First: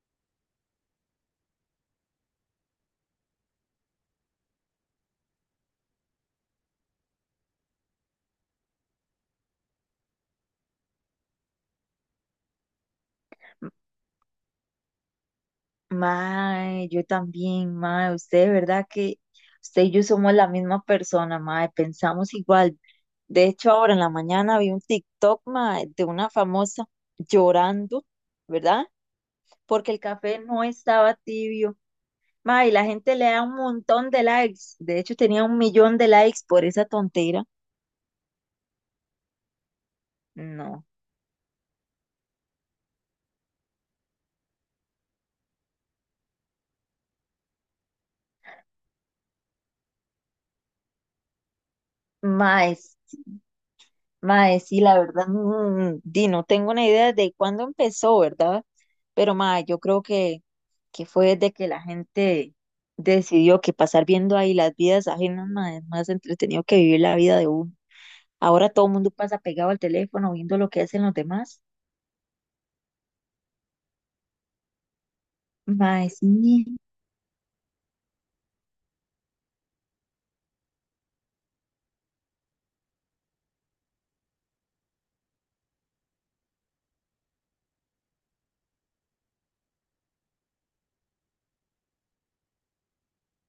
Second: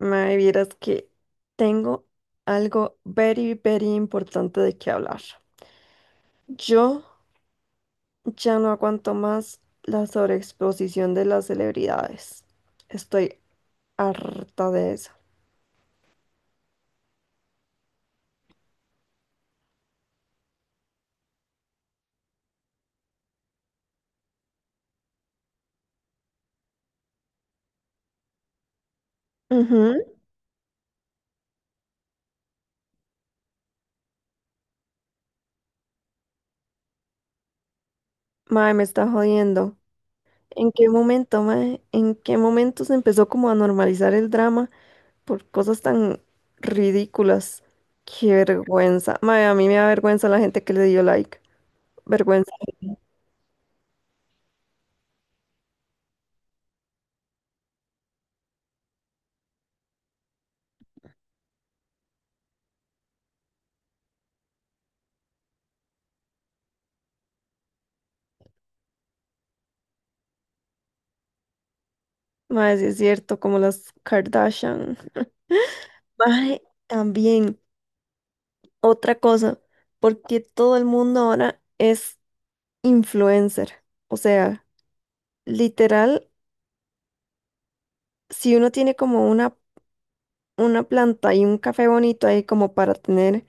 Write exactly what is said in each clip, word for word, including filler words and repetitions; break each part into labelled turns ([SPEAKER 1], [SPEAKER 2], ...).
[SPEAKER 1] Mae, vieras que tengo algo very, very importante de qué hablar. Yo ya no aguanto más la sobreexposición de las celebridades. Estoy harta de eso.
[SPEAKER 2] Mae, yo también, mae, usted, ¿de verdad que usted y yo somos la misma persona, mae? Pensamos igual. De hecho, ahora en la mañana vi un TikTok, mae, de una famosa llorando, ¿verdad? Porque
[SPEAKER 1] Ujú.
[SPEAKER 2] el café no estaba tibio. Mae, y la gente le da un montón de likes. De hecho, tenía un millón de likes por esa tontera.
[SPEAKER 1] Mae, me está jodiendo. ¿En
[SPEAKER 2] No,
[SPEAKER 1] qué momento, mae? ¿En qué momento se empezó como a normalizar el drama por cosas tan ridículas? Qué vergüenza. Mae, a mí me da vergüenza la gente que le dio like. Vergüenza.
[SPEAKER 2] mae, Mae, sí, la verdad, mm, di, no tengo una idea de cuándo empezó, ¿verdad? Pero mae, yo creo que, que fue desde que la gente decidió que pasar viendo ahí las vidas ajenas, mae, es más entretenido que vivir la vida de uno. Ahora todo el mundo pasa pegado al teléfono viendo lo que hacen los demás.
[SPEAKER 1] Mae, sí es cierto, como las Kardashian.
[SPEAKER 2] Mae,
[SPEAKER 1] Mae,
[SPEAKER 2] sí,
[SPEAKER 1] también otra cosa, porque todo el mundo ahora es influencer. O sea, literal, si uno tiene como una, una planta y un café bonito ahí como para tener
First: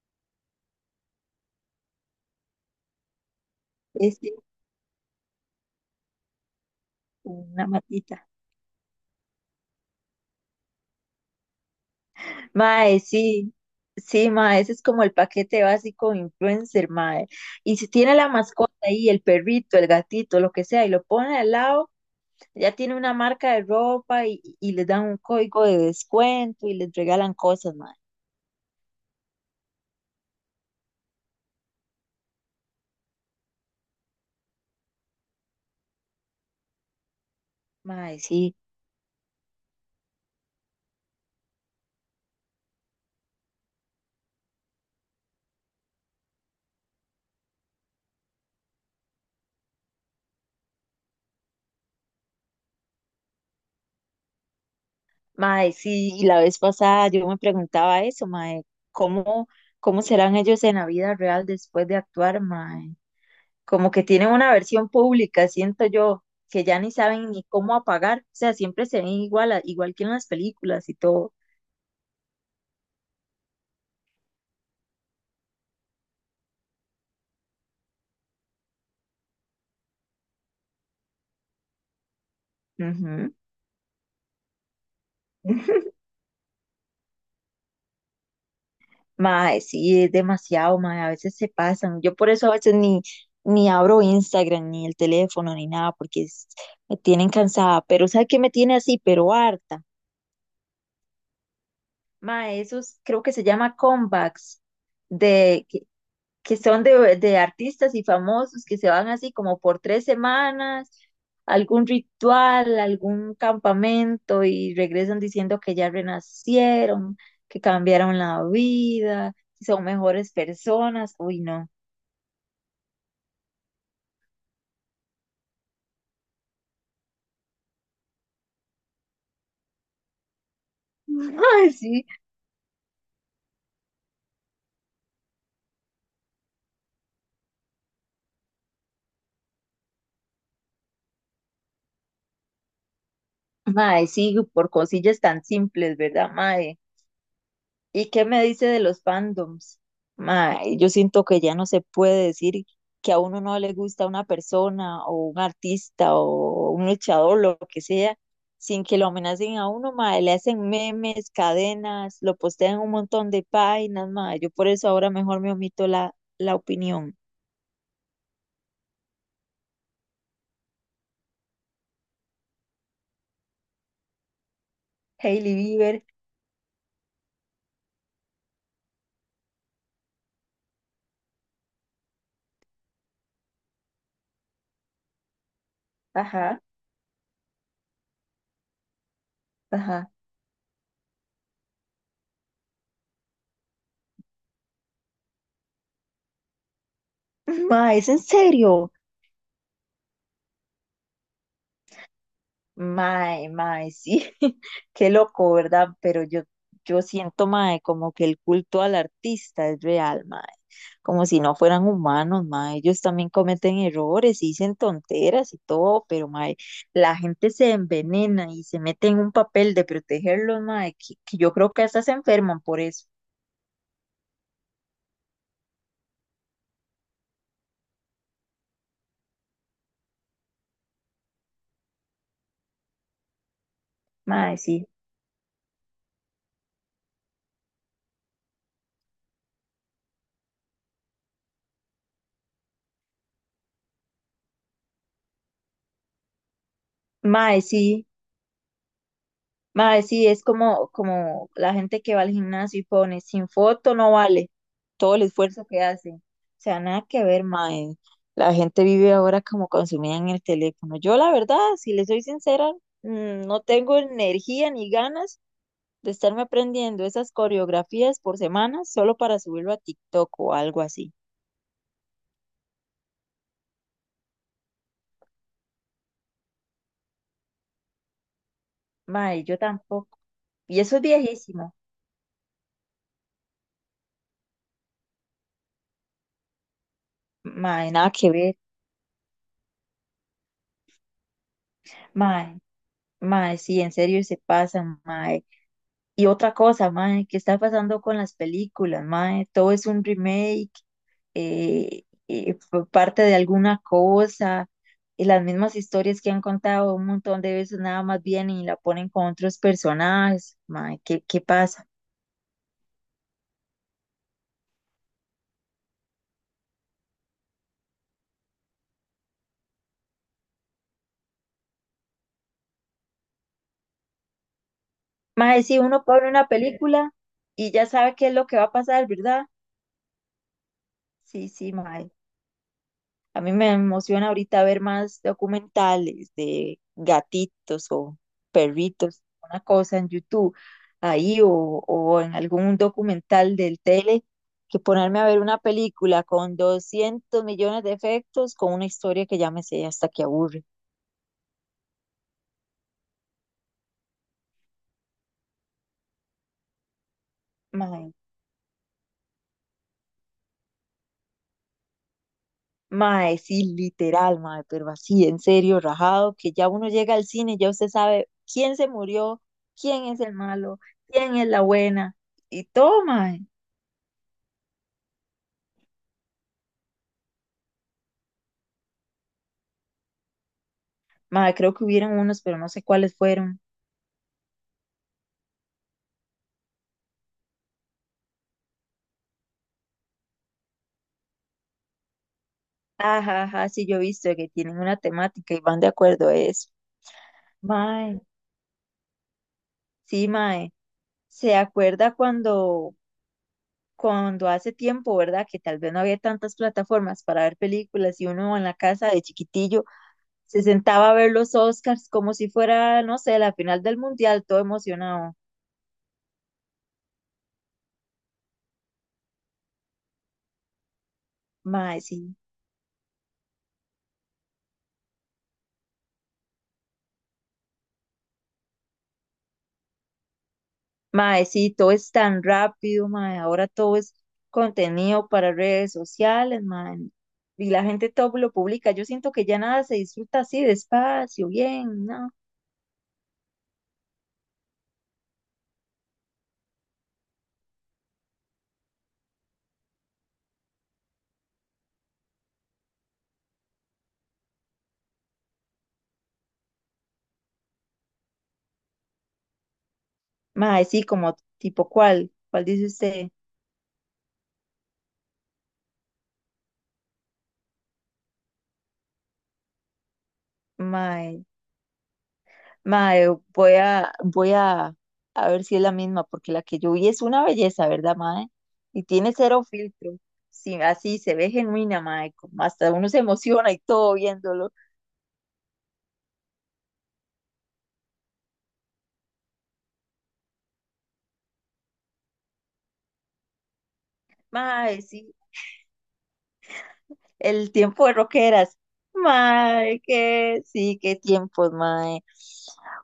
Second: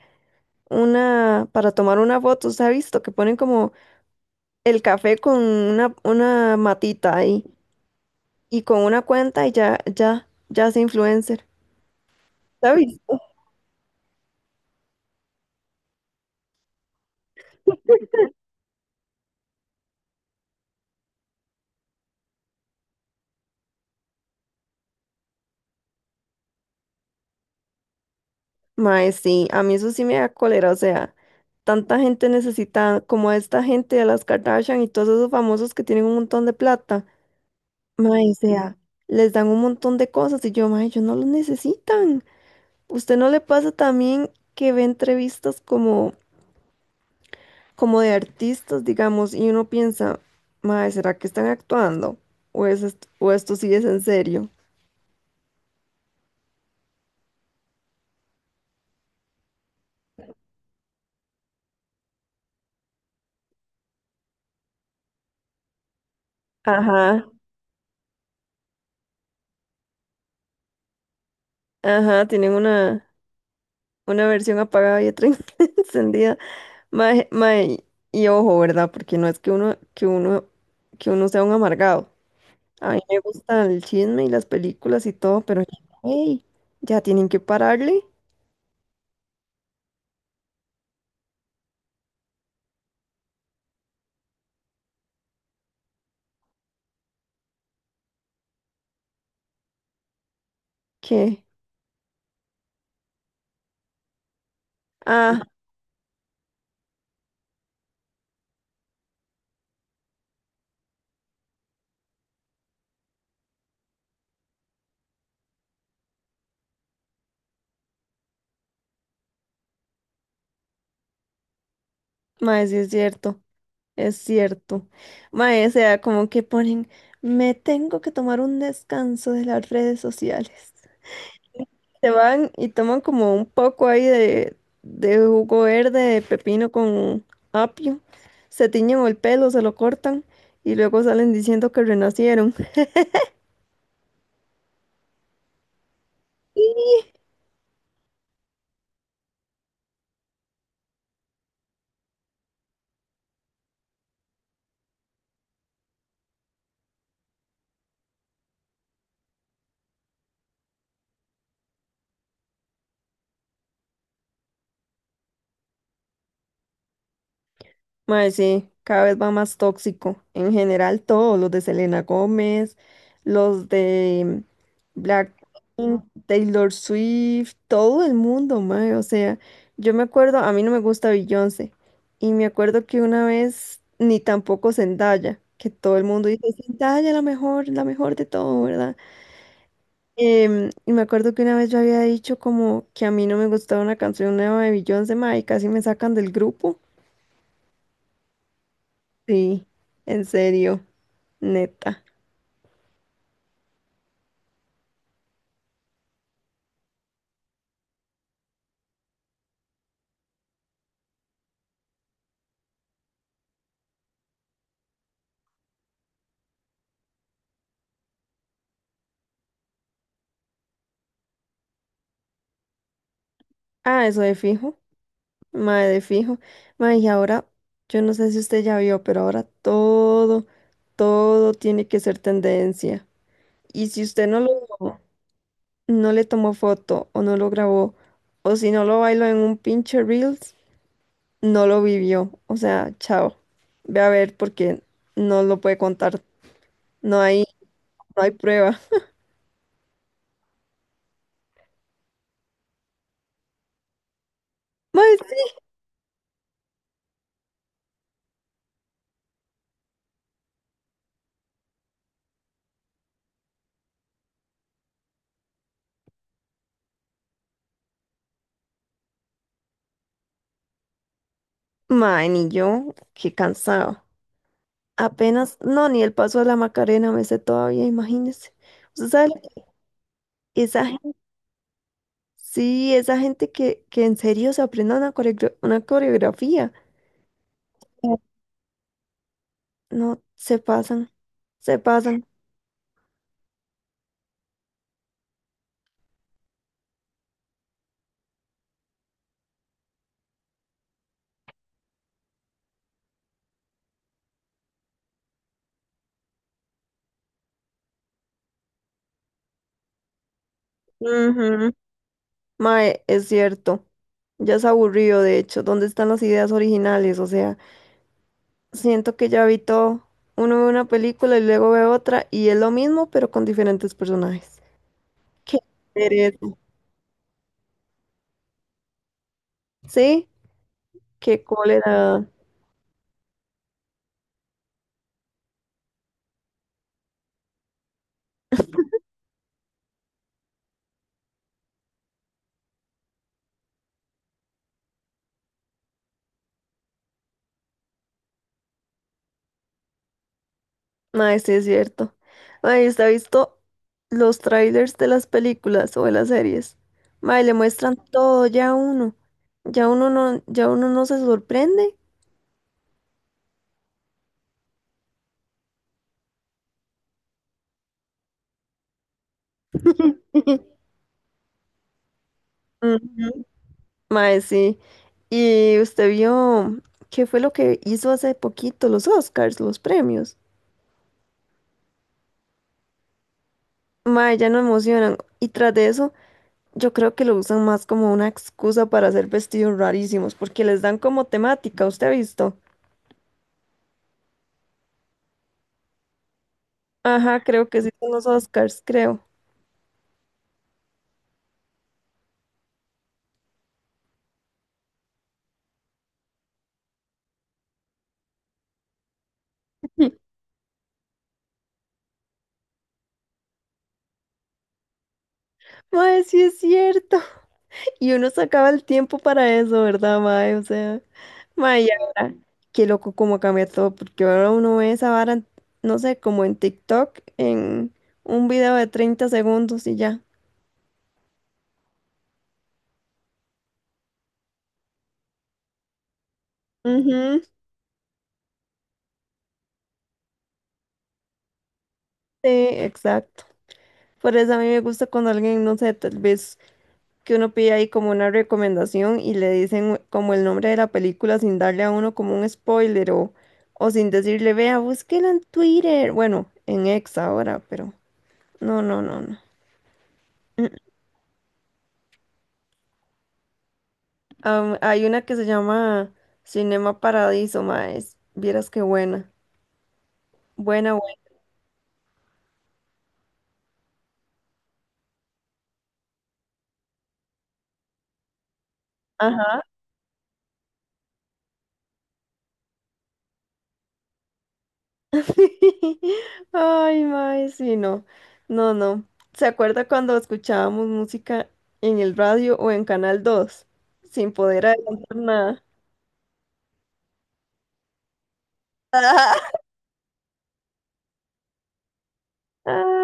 [SPEAKER 1] una, para tomar una foto, se ha visto que ponen como
[SPEAKER 2] es cierto,
[SPEAKER 1] el café con una, una matita ahí
[SPEAKER 2] una matita.
[SPEAKER 1] y con una cuenta y ya, ya, ya es influencer. ¿Se
[SPEAKER 2] Mae,
[SPEAKER 1] visto?
[SPEAKER 2] sí, sí, mae, ese es como el paquete básico de influencer, mae. Y si tiene la mascota ahí, el perrito, el gatito, lo que sea, y lo pone al lado. Ya tiene una marca de ropa y, y les dan un código de descuento y les regalan cosas, mae.
[SPEAKER 1] Mae, sí, a mí eso sí me da cólera, o sea, tanta gente necesita, como a esta gente de las Kardashian y todos esos famosos que tienen un montón de plata,
[SPEAKER 2] Mae,
[SPEAKER 1] mae, o
[SPEAKER 2] sí,
[SPEAKER 1] sea, les dan un montón de cosas y yo, mae, ellos no los necesitan. ¿Usted no le pasa también que ve entrevistas como, como de artistas, digamos, y uno piensa, mae, ¿será que están actuando? ¿O es est- o esto sí es en serio?
[SPEAKER 2] mae, sí. Y la vez pasada yo me preguntaba eso, mae, ¿cómo, ¿cómo serán ellos en la vida real después de actuar, mae? Como que tienen una versión pública, siento yo, que ya ni
[SPEAKER 1] Ajá,
[SPEAKER 2] saben ni cómo apagar. O sea, siempre se ven igual, a- igual que en las películas y todo.
[SPEAKER 1] ajá, tienen una, una versión apagada y otra encendida. Mae, mae, y ojo, ¿verdad? Porque no es que uno, que uno, que uno sea un amargado. A mí me gusta el chisme y las películas y todo, pero
[SPEAKER 2] Ujú.
[SPEAKER 1] ey, ya tienen que pararle.
[SPEAKER 2] Mae, sí, es demasiado, mae, a veces se pasan. Yo por eso a veces ni, ni abro Instagram, ni el teléfono, ni nada, porque es- me tienen cansada. Pero ¿sabe qué me tiene así? Pero harta.
[SPEAKER 1] ¿Qué?
[SPEAKER 2] Mae, esos creo que se llama comebacks,
[SPEAKER 1] Ah,
[SPEAKER 2] de, que, que son de, de artistas y famosos que se van así como por tres semanas, algún ritual, algún campamento y regresan diciendo que ya renacieron, que cambiaron la vida, que son mejores personas. Uy, no.
[SPEAKER 1] mae, sí es cierto, es cierto. Mae, o sea, como que ponen, me tengo que tomar un descanso de las redes sociales.
[SPEAKER 2] Mae, sí.
[SPEAKER 1] Se van y toman como un poco ahí de, de jugo verde, de pepino con apio, se tiñen el pelo, se lo cortan y luego salen diciendo que renacieron.
[SPEAKER 2] Mae, sí, por cosillas tan simples, ¿verdad, mae? ¿Y qué me dice de los fandoms? Mae, yo siento que ya no se puede decir que a uno no le gusta una persona o un artista o un luchador, lo que sea, sin que lo amenacen a uno, mae, le hacen memes, cadenas, lo postean en un montón de páginas, mae. Yo por eso ahora mejor me omito la, la opinión.
[SPEAKER 1] Mae, sí, cada vez va más tóxico. En general, todos los de Selena Gómez, los de
[SPEAKER 2] Hailey Bieber,
[SPEAKER 1] Blackpink, Taylor Swift, todo el mundo, mae. O sea, yo me acuerdo, a mí no me gusta Beyoncé. Y me acuerdo que una vez, ni tampoco Zendaya, que todo el mundo dice
[SPEAKER 2] ajá,
[SPEAKER 1] Zendaya la mejor, la mejor de todo, ¿verdad?
[SPEAKER 2] ajá.
[SPEAKER 1] Em, y me acuerdo que una vez yo había dicho como que a mí no me gustaba una canción nueva de Beyoncé, mae, y casi me sacan del grupo.
[SPEAKER 2] Mae, ¿es en serio?
[SPEAKER 1] Sí, en serio, neta.
[SPEAKER 2] Mae, mae, sí, qué loco, ¿verdad? Pero yo, yo siento, mae, como que el culto al artista es real, mae, como si no fueran humanos, mae, ellos también cometen errores y dicen tonteras y todo, pero, mae, la gente se envenena y se mete en un papel de protegerlos, mae, que, que yo creo que hasta se enferman por eso,
[SPEAKER 1] Ah, eso de fijo, mae de fijo. Mae, y ahora, yo no sé si usted ya vio, pero ahora todo, todo tiene que ser tendencia. Y si usted no
[SPEAKER 2] mae, sí,
[SPEAKER 1] lo, no le tomó foto o no lo grabó, o si no lo bailó en un pinche Reels, no lo vivió. O sea, chao. Ve a ver porque no lo puede contar. No hay,
[SPEAKER 2] mae, sí.
[SPEAKER 1] no hay prueba.
[SPEAKER 2] Mae, sí, es como, como la gente que va al gimnasio y pone sin foto no vale todo
[SPEAKER 1] Mae,
[SPEAKER 2] el
[SPEAKER 1] sí.
[SPEAKER 2] esfuerzo que hace. O sea, nada que ver, mae. La gente vive ahora como consumida en el teléfono. Yo, la verdad, si le soy sincera, mm, no tengo energía ni ganas de estarme aprendiendo esas coreografías por semana solo para subirlo a TikTok o algo así.
[SPEAKER 1] Mae, ni yo, qué cansado. Apenas, no, ni el paso de la Macarena me sé todavía, imagínese. Usted sabe,
[SPEAKER 2] Mae, yo tampoco. Y
[SPEAKER 1] esa
[SPEAKER 2] eso es
[SPEAKER 1] gente,
[SPEAKER 2] viejísimo.
[SPEAKER 1] sí, esa gente que, que en serio se aprenda una, coreogra- una coreografía.
[SPEAKER 2] Mae, nada
[SPEAKER 1] Sí.
[SPEAKER 2] que ver.
[SPEAKER 1] No, se pasan, se pasan.
[SPEAKER 2] Mae, mae, sí, en serio se pasan, mae. Y otra cosa, mae, ¿qué está pasando con las películas, mae? Todo es un remake, eh, eh, fue parte de alguna cosa, y las mismas historias que han contado un montón de veces nada más vienen y la ponen con otros personajes, mae, ¿qué, ¿qué
[SPEAKER 1] Ujú.
[SPEAKER 2] pasa?
[SPEAKER 1] Mae, es cierto. Ya es aburrido, de hecho. ¿Dónde están las ideas originales? O sea, siento que ya vi todo. Uno ve una película y luego ve otra y es lo mismo, pero con diferentes personajes. Qué
[SPEAKER 2] Mae, si uno pone
[SPEAKER 1] pereza.
[SPEAKER 2] una película y ya sabe qué es lo que va a pasar, ¿verdad?
[SPEAKER 1] Sí,
[SPEAKER 2] Sí,
[SPEAKER 1] qué
[SPEAKER 2] sí, mae.
[SPEAKER 1] cólera.
[SPEAKER 2] A mí me emociona ahorita ver más documentales de gatitos o perritos, una cosa en YouTube ahí o, o en algún documental del tele, que ponerme a ver una película con doscientos millones de efectos con una historia que ya me sé hasta que aburre.
[SPEAKER 1] Mae, sí es cierto. Mae, ¿usted ha visto los trailers de las películas o de las series? Mae, le muestran
[SPEAKER 2] Mae,
[SPEAKER 1] todo ya a uno. Ya uno no, ya uno no se sorprende.
[SPEAKER 2] mae, sí, literal, mae, pero así, en serio, rajado, que ya uno llega al cine y ya usted sabe quién se murió, quién es el malo, quién es la buena y todo,
[SPEAKER 1] Ujú.
[SPEAKER 2] mae.
[SPEAKER 1] Mae, sí. Y usted vio qué fue lo que hizo hace poquito los Oscars, los premios.
[SPEAKER 2] Mae, creo que hubieron unos, pero no sé cuáles fueron.
[SPEAKER 1] Mae, ya no emocionan. Y tras de eso, yo creo que lo usan más como una excusa para hacer vestidos rarísimos, porque les dan como temática, ¿usted ha visto?
[SPEAKER 2] Ajá, ajá, sí, yo he visto que tienen una temática y van de acuerdo a eso.
[SPEAKER 1] Ajá, creo que sí son
[SPEAKER 2] Mae,
[SPEAKER 1] los Oscars, creo.
[SPEAKER 2] sí, mae. ¿Se acuerda cuando, cuando hace tiempo, verdad? Que tal vez no había tantas plataformas para ver películas y uno en la casa de chiquitillo se sentaba a ver los Oscars como si fuera, no sé, la final del mundial, todo emocionado.
[SPEAKER 1] Mae, sí es cierto. Y uno sacaba el tiempo para eso, ¿verdad, mae? O sea, mae, y
[SPEAKER 2] Mae,
[SPEAKER 1] ahora,
[SPEAKER 2] sí.
[SPEAKER 1] qué loco cómo cambia todo, porque ahora uno ve esa vara, en- no sé, como en TikTok, en un video de treinta segundos y ya.
[SPEAKER 2] Mae, sí, todo es tan rápido, mae. Ahora todo es contenido para redes sociales, mae.
[SPEAKER 1] Ujú.
[SPEAKER 2] Y la gente todo lo publica. Yo siento que ya nada se disfruta así, despacio, bien, ¿no?
[SPEAKER 1] Sí, exacto. Por eso a mí me gusta cuando alguien, no sé, tal vez que uno pide ahí como una recomendación y le dicen como el nombre de la película sin darle a uno como un spoiler o, o sin decirle, vea, búsquela en Twitter. Bueno, en X ahora, pero... No, no, no, no.
[SPEAKER 2] Mae, sí, como tipo cuál, cuál dice usted,
[SPEAKER 1] Am- hay una que se llama Cinema Paradiso, maes. Vieras qué buena. Buena, buena.
[SPEAKER 2] mae. Mae, voy a, voy a, a ver si es la misma, porque la que yo vi es una belleza, ¿verdad, mae? Y tiene cero
[SPEAKER 1] Ajá.
[SPEAKER 2] filtro. Sí, así se ve genuina, mae. Como hasta uno se emociona y todo viéndolo.
[SPEAKER 1] Ay, maes, sí, no. No, no. ¿Se acuerda cuando escuchábamos música en el radio o en Canal Dos, sin poder
[SPEAKER 2] Mae,
[SPEAKER 1] adelantar
[SPEAKER 2] sí.
[SPEAKER 1] nada?
[SPEAKER 2] El tiempo de roqueras. Mae, que sí, qué tiempos, mae.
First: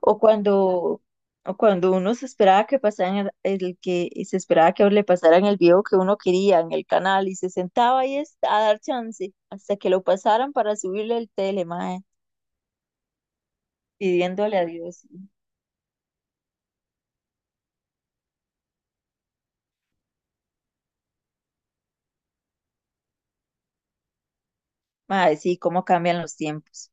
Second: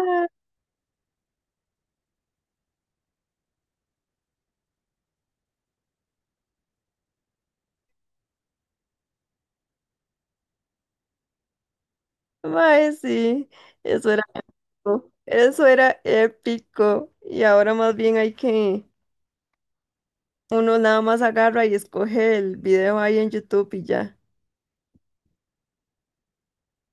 [SPEAKER 2] O cuando, o cuando uno se esperaba que pasaran el, el que se esperaba que le pasaran el video que uno quería en el canal y se sentaba ahí es- a dar chance hasta que lo pasaran para subirle el tele, mae,
[SPEAKER 1] mae, sí, eso era
[SPEAKER 2] pidiéndole a Dios.
[SPEAKER 1] algo, eso era épico. Y ahora más bien hay que, uno nada más agarra y escoge el video ahí en YouTube y ya.
[SPEAKER 2] Mae, sí, cómo cambian los tiempos.